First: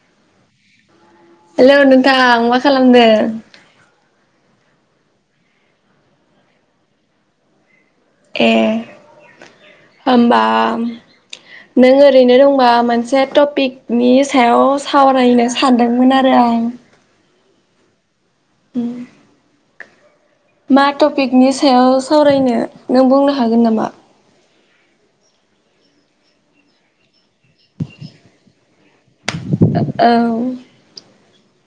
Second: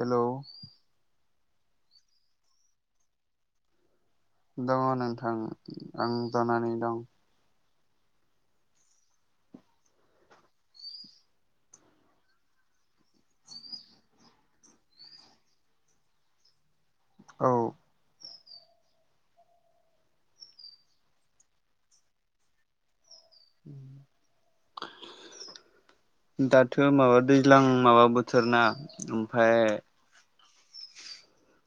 Hello hello नोंथां मा खालामदों? दङ नोंथां आं जनानै दं। ए होमबा नों ओरैनो दंबा मोनसे टपिकनि सायाव सावरायनो सानदोंमोन आरो आं आं औ उम मा टपिकनि सायाव सावरायनो नों बुंनो हागोन नामा? दाथ' माबा दैज्लां माबा बोथोर ना ओमफाय औ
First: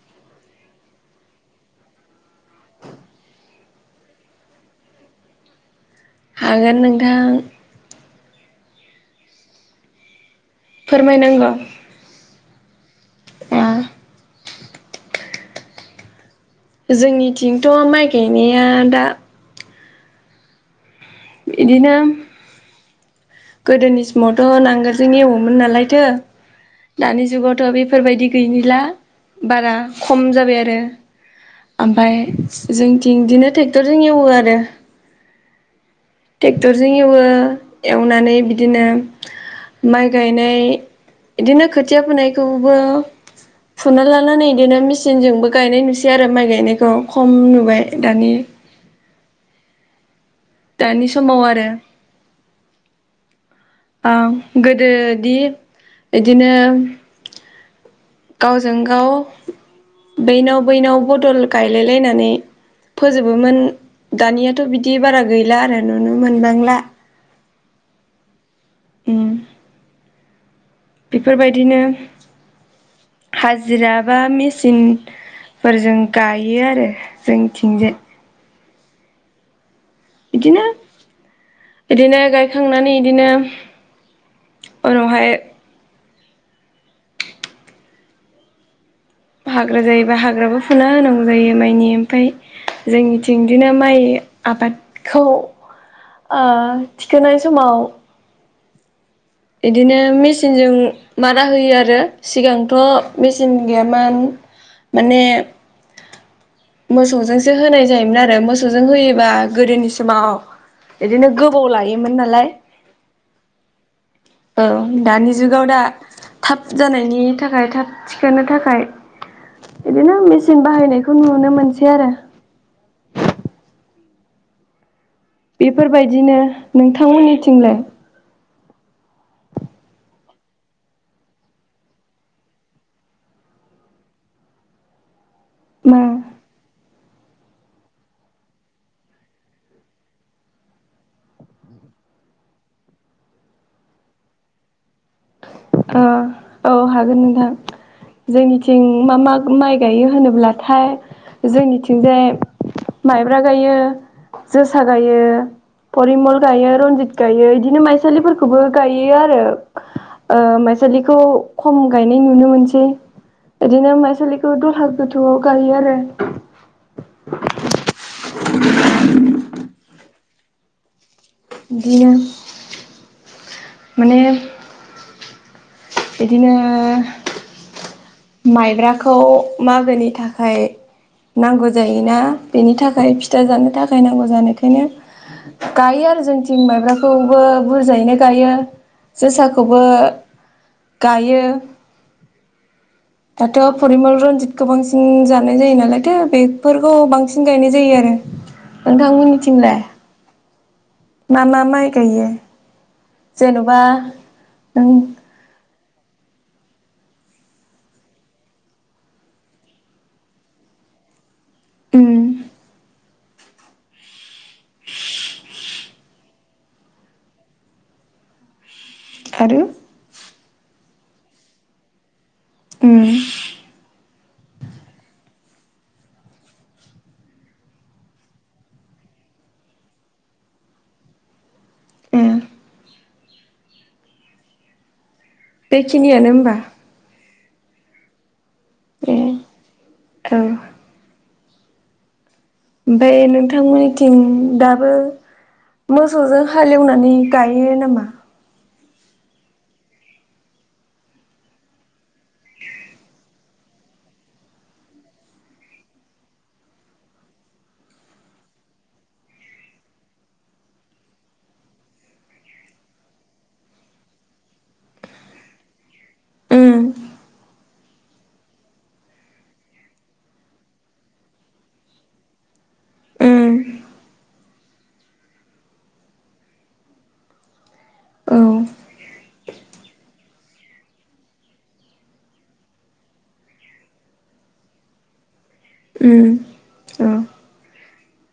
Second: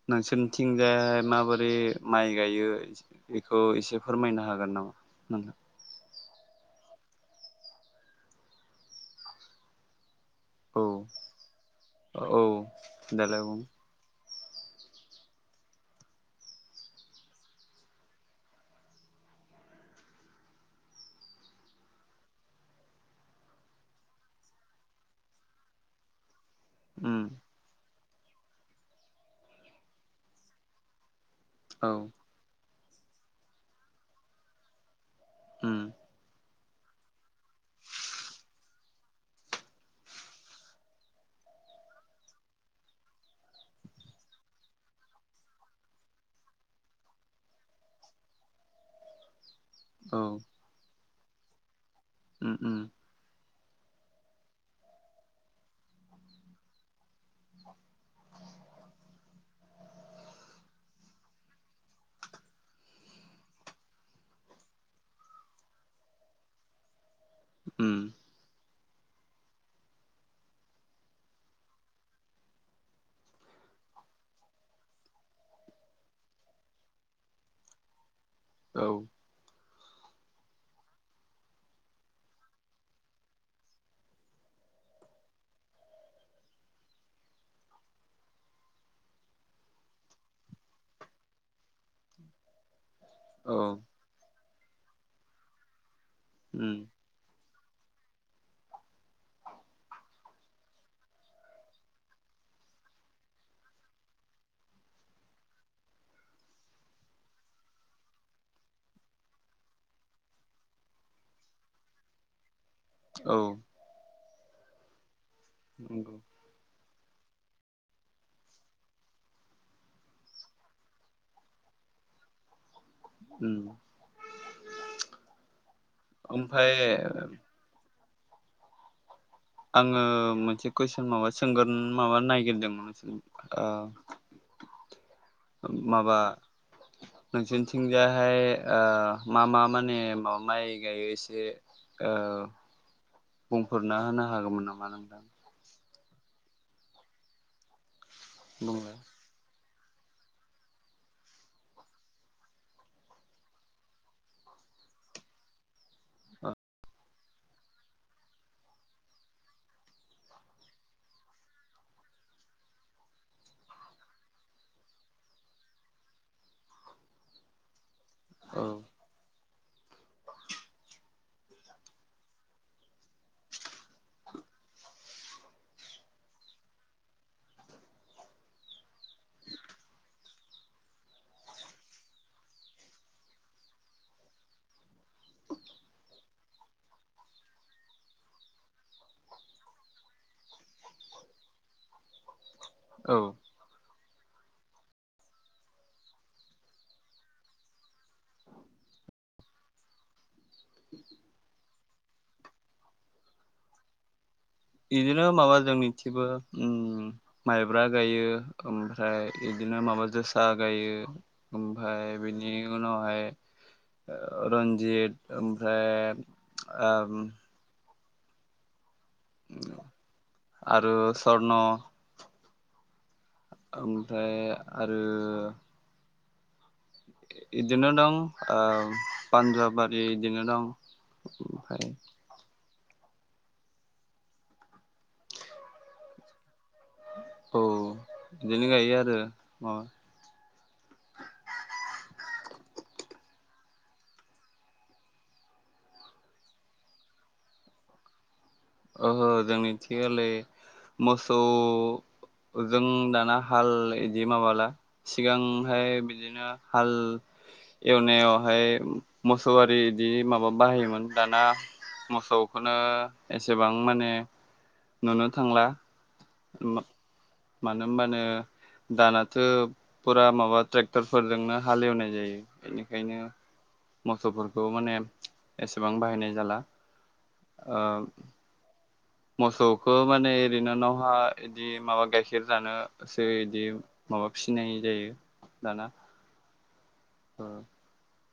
नोंसोरनिथिंजाय माबोरै माइ गायो एखौ एसे फोरमायनो हागोन नामा? नोंथां हागोन नोंथां। औ फोरमायनांगौ? औ देलाय ओ बुं। जोंनिथिंथ' माइ गायनाया दा इदिनो गोदोनि समावथ' नांगोलजों एवोमोन नालायथ' उम दानि जुगावथ' बेफोरबायदि गैनिला बारा खम जाबाय आरो। औ ओमफाय जोंथिं इदिनो टेक्टरजों एवो आरो। उम टेक्टरजों एवो एवनानै बिदिनो माइ गायनाय इदिनो खोथिया फुनायखौबो फुना लानानै इदिनो मिचिनजोंबो गायनाय नुसै आरो माइ गायनायखौ खम नुबाय दानि [inaudible] औ दानि समाव आरो। उम उम। ओं गोदोदि इदिनो [unintelligible] [inaudible] गावजों गाव बैनाव बैनाव बदल गायलायलायनानै फोजोबोमोन दानियाथ' बिदि बारा गैला आरो नुनो मोनबांला। उम उम बेफोरबायदिनो हाजिरा बा मेचिन फोरजों गायो आरो जोंथिंजाय। औ बिदिनो बिदिनो गायखांनानै इदिनो उनावहाय हाग्रा जायोबा हाग्राबो फुना होनांगौ जायो माइनि ओमफ्राय जोंनिथिं औ बिदिनो माइ आबादखौ ओ उम थिखोनाय समाव इदिनो मेचिनजों मारा होयो आरो सिगांथ' मेचिन गैयामोन। माने मोसौजोंसो होनाय जायोमोन आरो मोसौजों होयोबा गोदोनि समाव बिदिनो गोबाव लायोमोन नालाय। औ औ दानि जुगाव दा नंगौ थाब जानायनि थाखाय थाब थिखोनो थाखाय बिदिनो मेचिन बाहायनायखौ नुनो मोनसै आरो उम बेफोरबायदिनो ओमफाय नोंथांमोननिथिंलाय? आङो मोनसे कुइसन, माबा सोंग्रोनो माबा नायगिरदोंमोन ओ मा माबा नोंसोरनिथिंजाहाय ओ मा- मा माने माबा माइ गायो एसे ओ बुंफोरना होनो हागौमोन नामा नोंथां? ओ औ, हागोन नोंथां जोंनिथिं बुंलाय मा- मा माइ गायो होनोब्लाथाय जोंनिथिंजाय माइब्रा गायो। जोसा गायो। परिमल गायो, रनजित गायो बिदिनो माइसालिफोरखौबो गायो आरो। ओ माइसालिखौ खम गायनाय नुनो मोनसै। बिदिनो माइसालिखौ दलहा गोथौआव गायो आरो। [unintelligible] औ [unintelligible] [unintelligible] बिदिनो माने बिदिनो माइब्राखौ मागोनि थाखाय नांगौ जायोना। बेनि थाखाय फिथा जानो थाखाय नांगौ जानायखायनो गायो आरो जोंनिथिं माइब्राखौबो बुरजायैनो गायो। जोसाखौबो गायो। औ दाथ' फरिमल रनजितखौ बांसिन जानाय जायो नालायथो। बेफोरखौ बांसिन गायनाय जायो आरो। नोंथां मोननिथिंलाय? मा- मा माइ गायो? जेन'बा नों बिदिनो माबा जोंनि गासिबो ओम, माइब्रा गायो ओमफ्राय बिदिनो माबा जोसा गायो। उम ओमफ्राय बेनि उनावहाय रन्जित, ओमफ्राय ओ आरो आरो सरन' उम। ओमफ्राय आरो बिदिनो दं। ओ पान्जाबारि बिदिनो दं। [inaudible] ए। बेखिनियानो होमबा? औ बिदिनो गायो आरो ए माबा औ ओमफ्राय नोंथांमोननिथिं दाबो मोसौजों हालेवनानै गायो नामा? ओहो जोंनिथियोलै मोसौ जों दाना हाल बिदि माबाला। सिगांहाय बिदिनो हाल एवनायावहाय मोसौ आरि बिदि माबा बाहायोमोन। दाना मोसौखौनो एसेबां माने नुनो थांला उम [unintelligible] मानो होमबानो दानाथ' फुरा माबा ट्रेक्टरफोरजोंनो हालेवनाय जायो। बेनिखायनो उम मोसौफोरखौ माने एसेबां बाहायनाय जाला। ओ औ मोसौखौ माने ओरैनो न'वहा इदि माबा गाइखेर जानोसो बिदि माबा फिनाय जायो। उम। औ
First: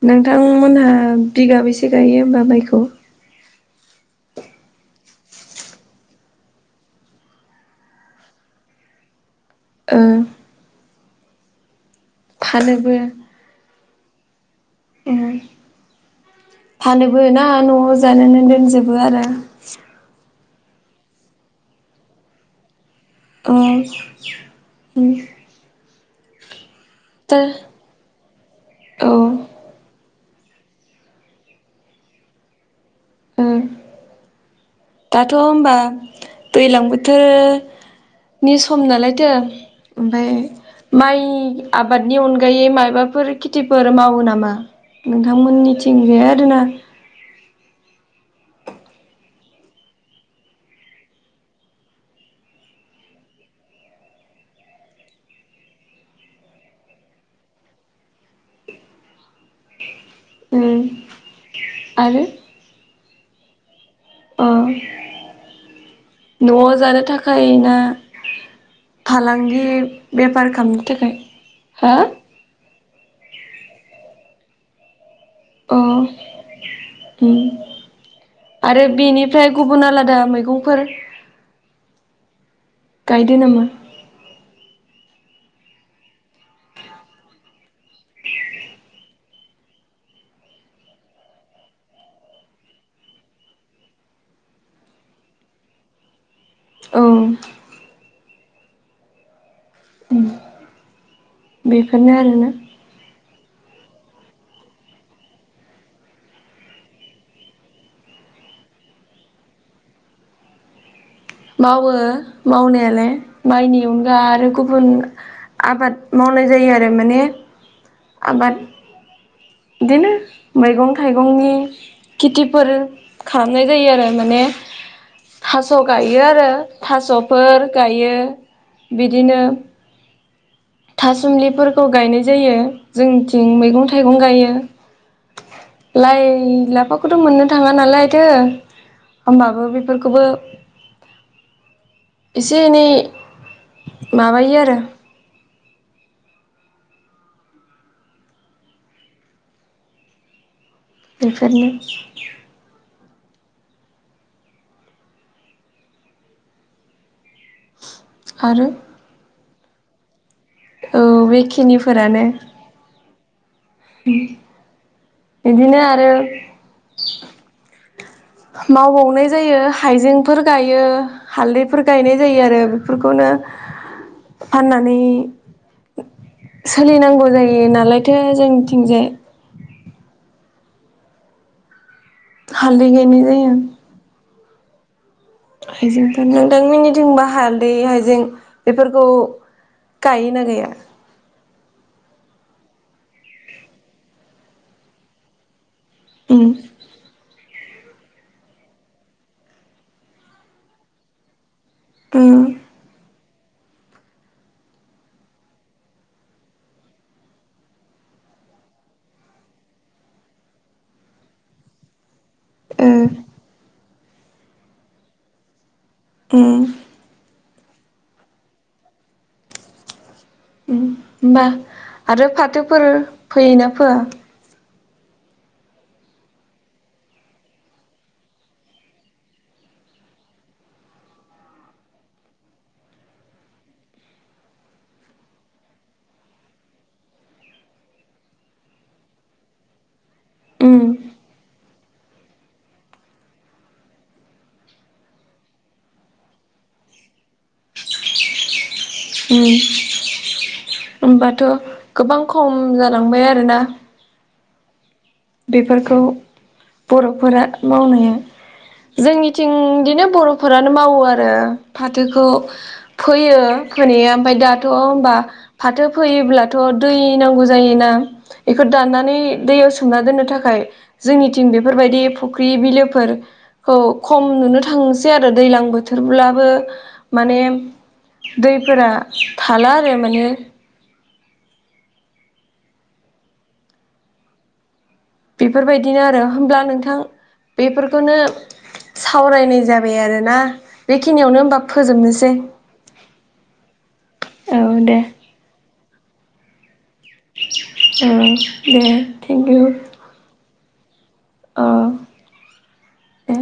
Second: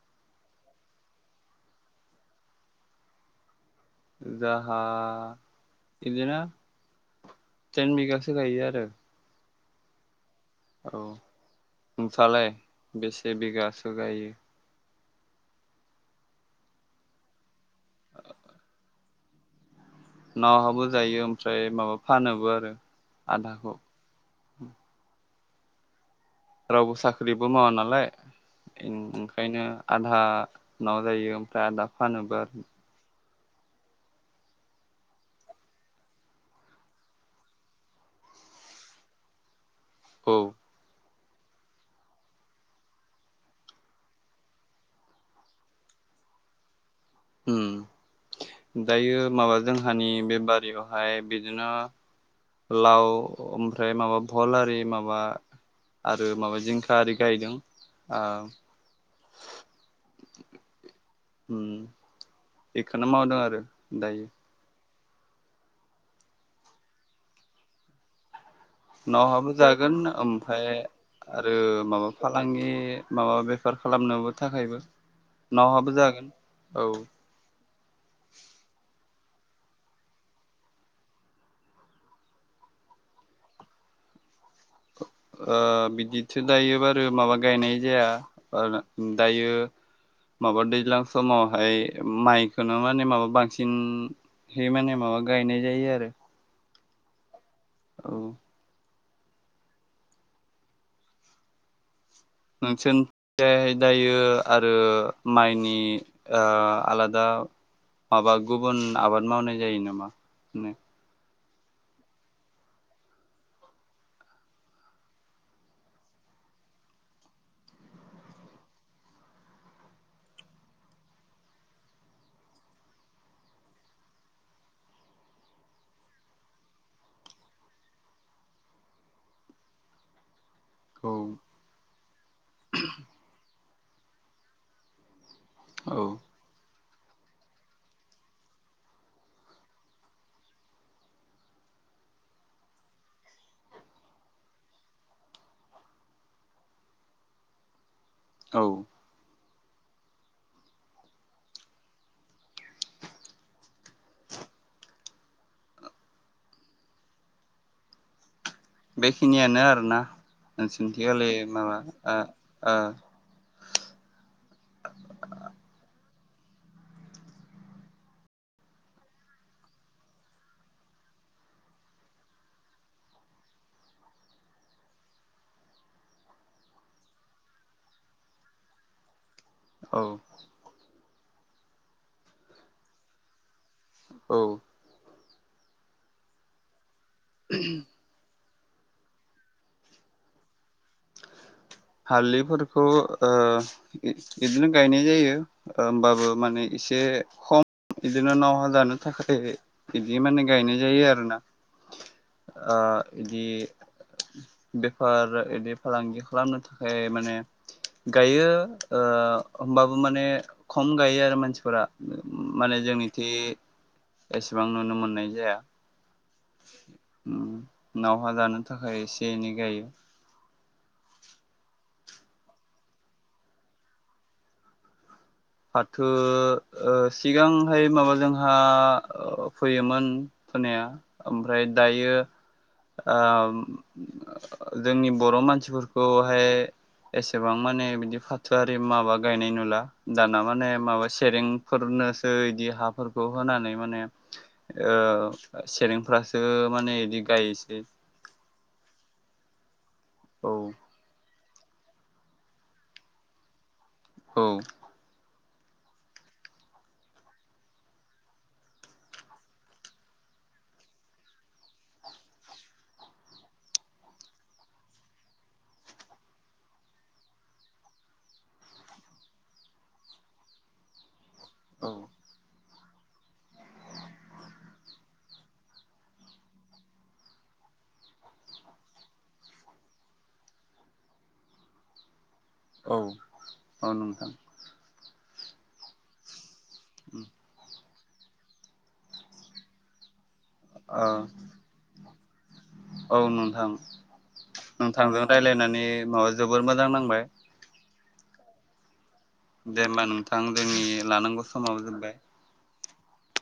नोंथांमोनहा बिगाबैसे गायो होमबा माइखौ‌? जाहा इदिनो थेन बिगासो गायो आरो। औ नोंसालाय फानोबो बेसे बिगासो गायो? उम फानोबो ना न'आव जानानैानानै दोनजोबो आरो? नावहाबो जायो ओमफ्राय माबा फानोबो आरो। आधाखौ उम रावबो दा साख्रिबो मावा नालाय औ ओ ओंखायनो आधा नाव जायो ओमफ्राय आदा फानोबो आरो। ओ दाथ' होमबा दैज्लां बोथोर नि सम नालायथो ओमफ्राय औ माइ आबादनि अनगायै माबाफोर खेथिफोर मावो नामा? नोंथांमोननिथिं बे आरोना। उम दायो माबा जोंहानि बे बारियावहाय बिदिनो लाव ओमफ्राय माबा भल आरि माबा आरो माबा जिंखा आरि गायदों ओ उम उम आरो बेखौनो मावदों आरो। दायो अ -! न'आव जानो थाखाय ना? नावहाबो फालांगि जागोन बेफार ओमफ्राय खालामनो थाखाय आरो हा माबा फालांगि माबा बेफार खालामनोबो थाखायबो। अ नावहाबो जागोन औ उम आरो बेनि फ्राय गुबुन आलादा मैगंफोर गायदो नामा? ओ बिदिथो दायो बारु माबा गायनाय जाया ओ दायो माबा दैज्लां समावहाय माइखोनो माने माबा बांसिन है माने माबा गायनाय जायो आरो। औ औ बेफोरनो आरोना नोंसोन थिजाय दायो आरो माइनि आ आलादा माबा गुबुन आबाद मावनाय जायो नामा? नो मावो मावनायालाय माइनि अनगा आरो गुबुन आबाद मावनाय जायो आरो माने आबाद बिदिनो मैगं थाइगंनि खेथिफोर खालामनाय जायो आरो माने [inaudible] थास' गायो आरो थास'फोर गायो। बिदिनो औ थासुमलिफोरखौ गायनाय जायो जोंनिथिं मैगं-थाइगं गायो। औ लाय, लाफाख खौथ' मोननो थाङा नालायथो होमबाबो बेफोरखौबो एसे एनै माबायो आरो औ बेफोरनो आरो बेखिनियानो आरोना नोंसोरनिथि औ गालै माबा ओ ओ। उम बिदिनो आरो मावबावनाय जायो हाइजेंफोर गायो हालदैफोर गायनाय जायो आरो बेफोरखौनो नो फाननानै सोलिनांगौ जायो नालायथो जोंथिंजाय औ हालदै गायनाय जायो। औ। हाइजेंथ नोंदां मोनिथिंबा हालदै हाइजें बेफोरखौ गायोना गैया हालदैफोरखौ ओ बि बिदिनो गायनाय जायो। ओमबाबो उम माने एसे खम बिदिनो नावहा जानो थाखाय बिदि माने गायनाय जायो आरोना उम आ। इदि बेफार इदि फालांगि खालामनो थाख फाय माने गायो ओ होमबाबो माने खम गायो आरो मानसिफोरा माने ओ उम जोंनिथि एसेबां नुनो मोननाय जाया। ए। उम नावहा जानो थाखाय एसे एनै गायो। होमबा आरो फाथोफोर फैयोना फोया? फाथो ओ सिगांहाय माबा जोंहा ओ फैयोमोन फोनाया ओमफ्राय दायो आम जोंनि बर' मानसिफोरखौहाय। एसेबां माने बिदि फाथोयारि माबा गायनाय नुला। दाना माने उम माबा उम सेरेंफोरनोसो इदि हाफोरखौ होनानै माने ओ ओ सेरेंफ्रासो माने इदि गायसै उम। औ होनबाथ' गोबां खम जालांबाय आरोना। औ। बेफोरखौ बर'फोरा मावनो जोंनिथिं बिदिनो बर'फोरानो मावो आरो फाथोखौ फोयो फोनया ओमफ्राय दाथ' होबा फाथो फैयोब्लाथ' दै नांगौ जायोना इखो दनानै दैयाव सोमना दोननो थाखाय जोंनिथिं औ बेफोरबायदि फख्रि बिलोफोर फोर खौ खम नुनो थांसै आरो दैज्लां बोथोरब्लाबो माने दैफोरा थाला आरो माने औ-औ नोंथां। बेफोरबायदिनो आरो होब्ला नोंथां बेफोर खौनो सावरायनाय जाबाय आरोना ओ बेखिनियावनो होबा फोजोबनोसै औ नोंथां औ दे नोंथांजों रायलायनानै माबा जोबोर मोजां नांबाय ओं दे। इउ दे होमबा नोंथां जोंनि लानांगौ समाव जोबबाय ए।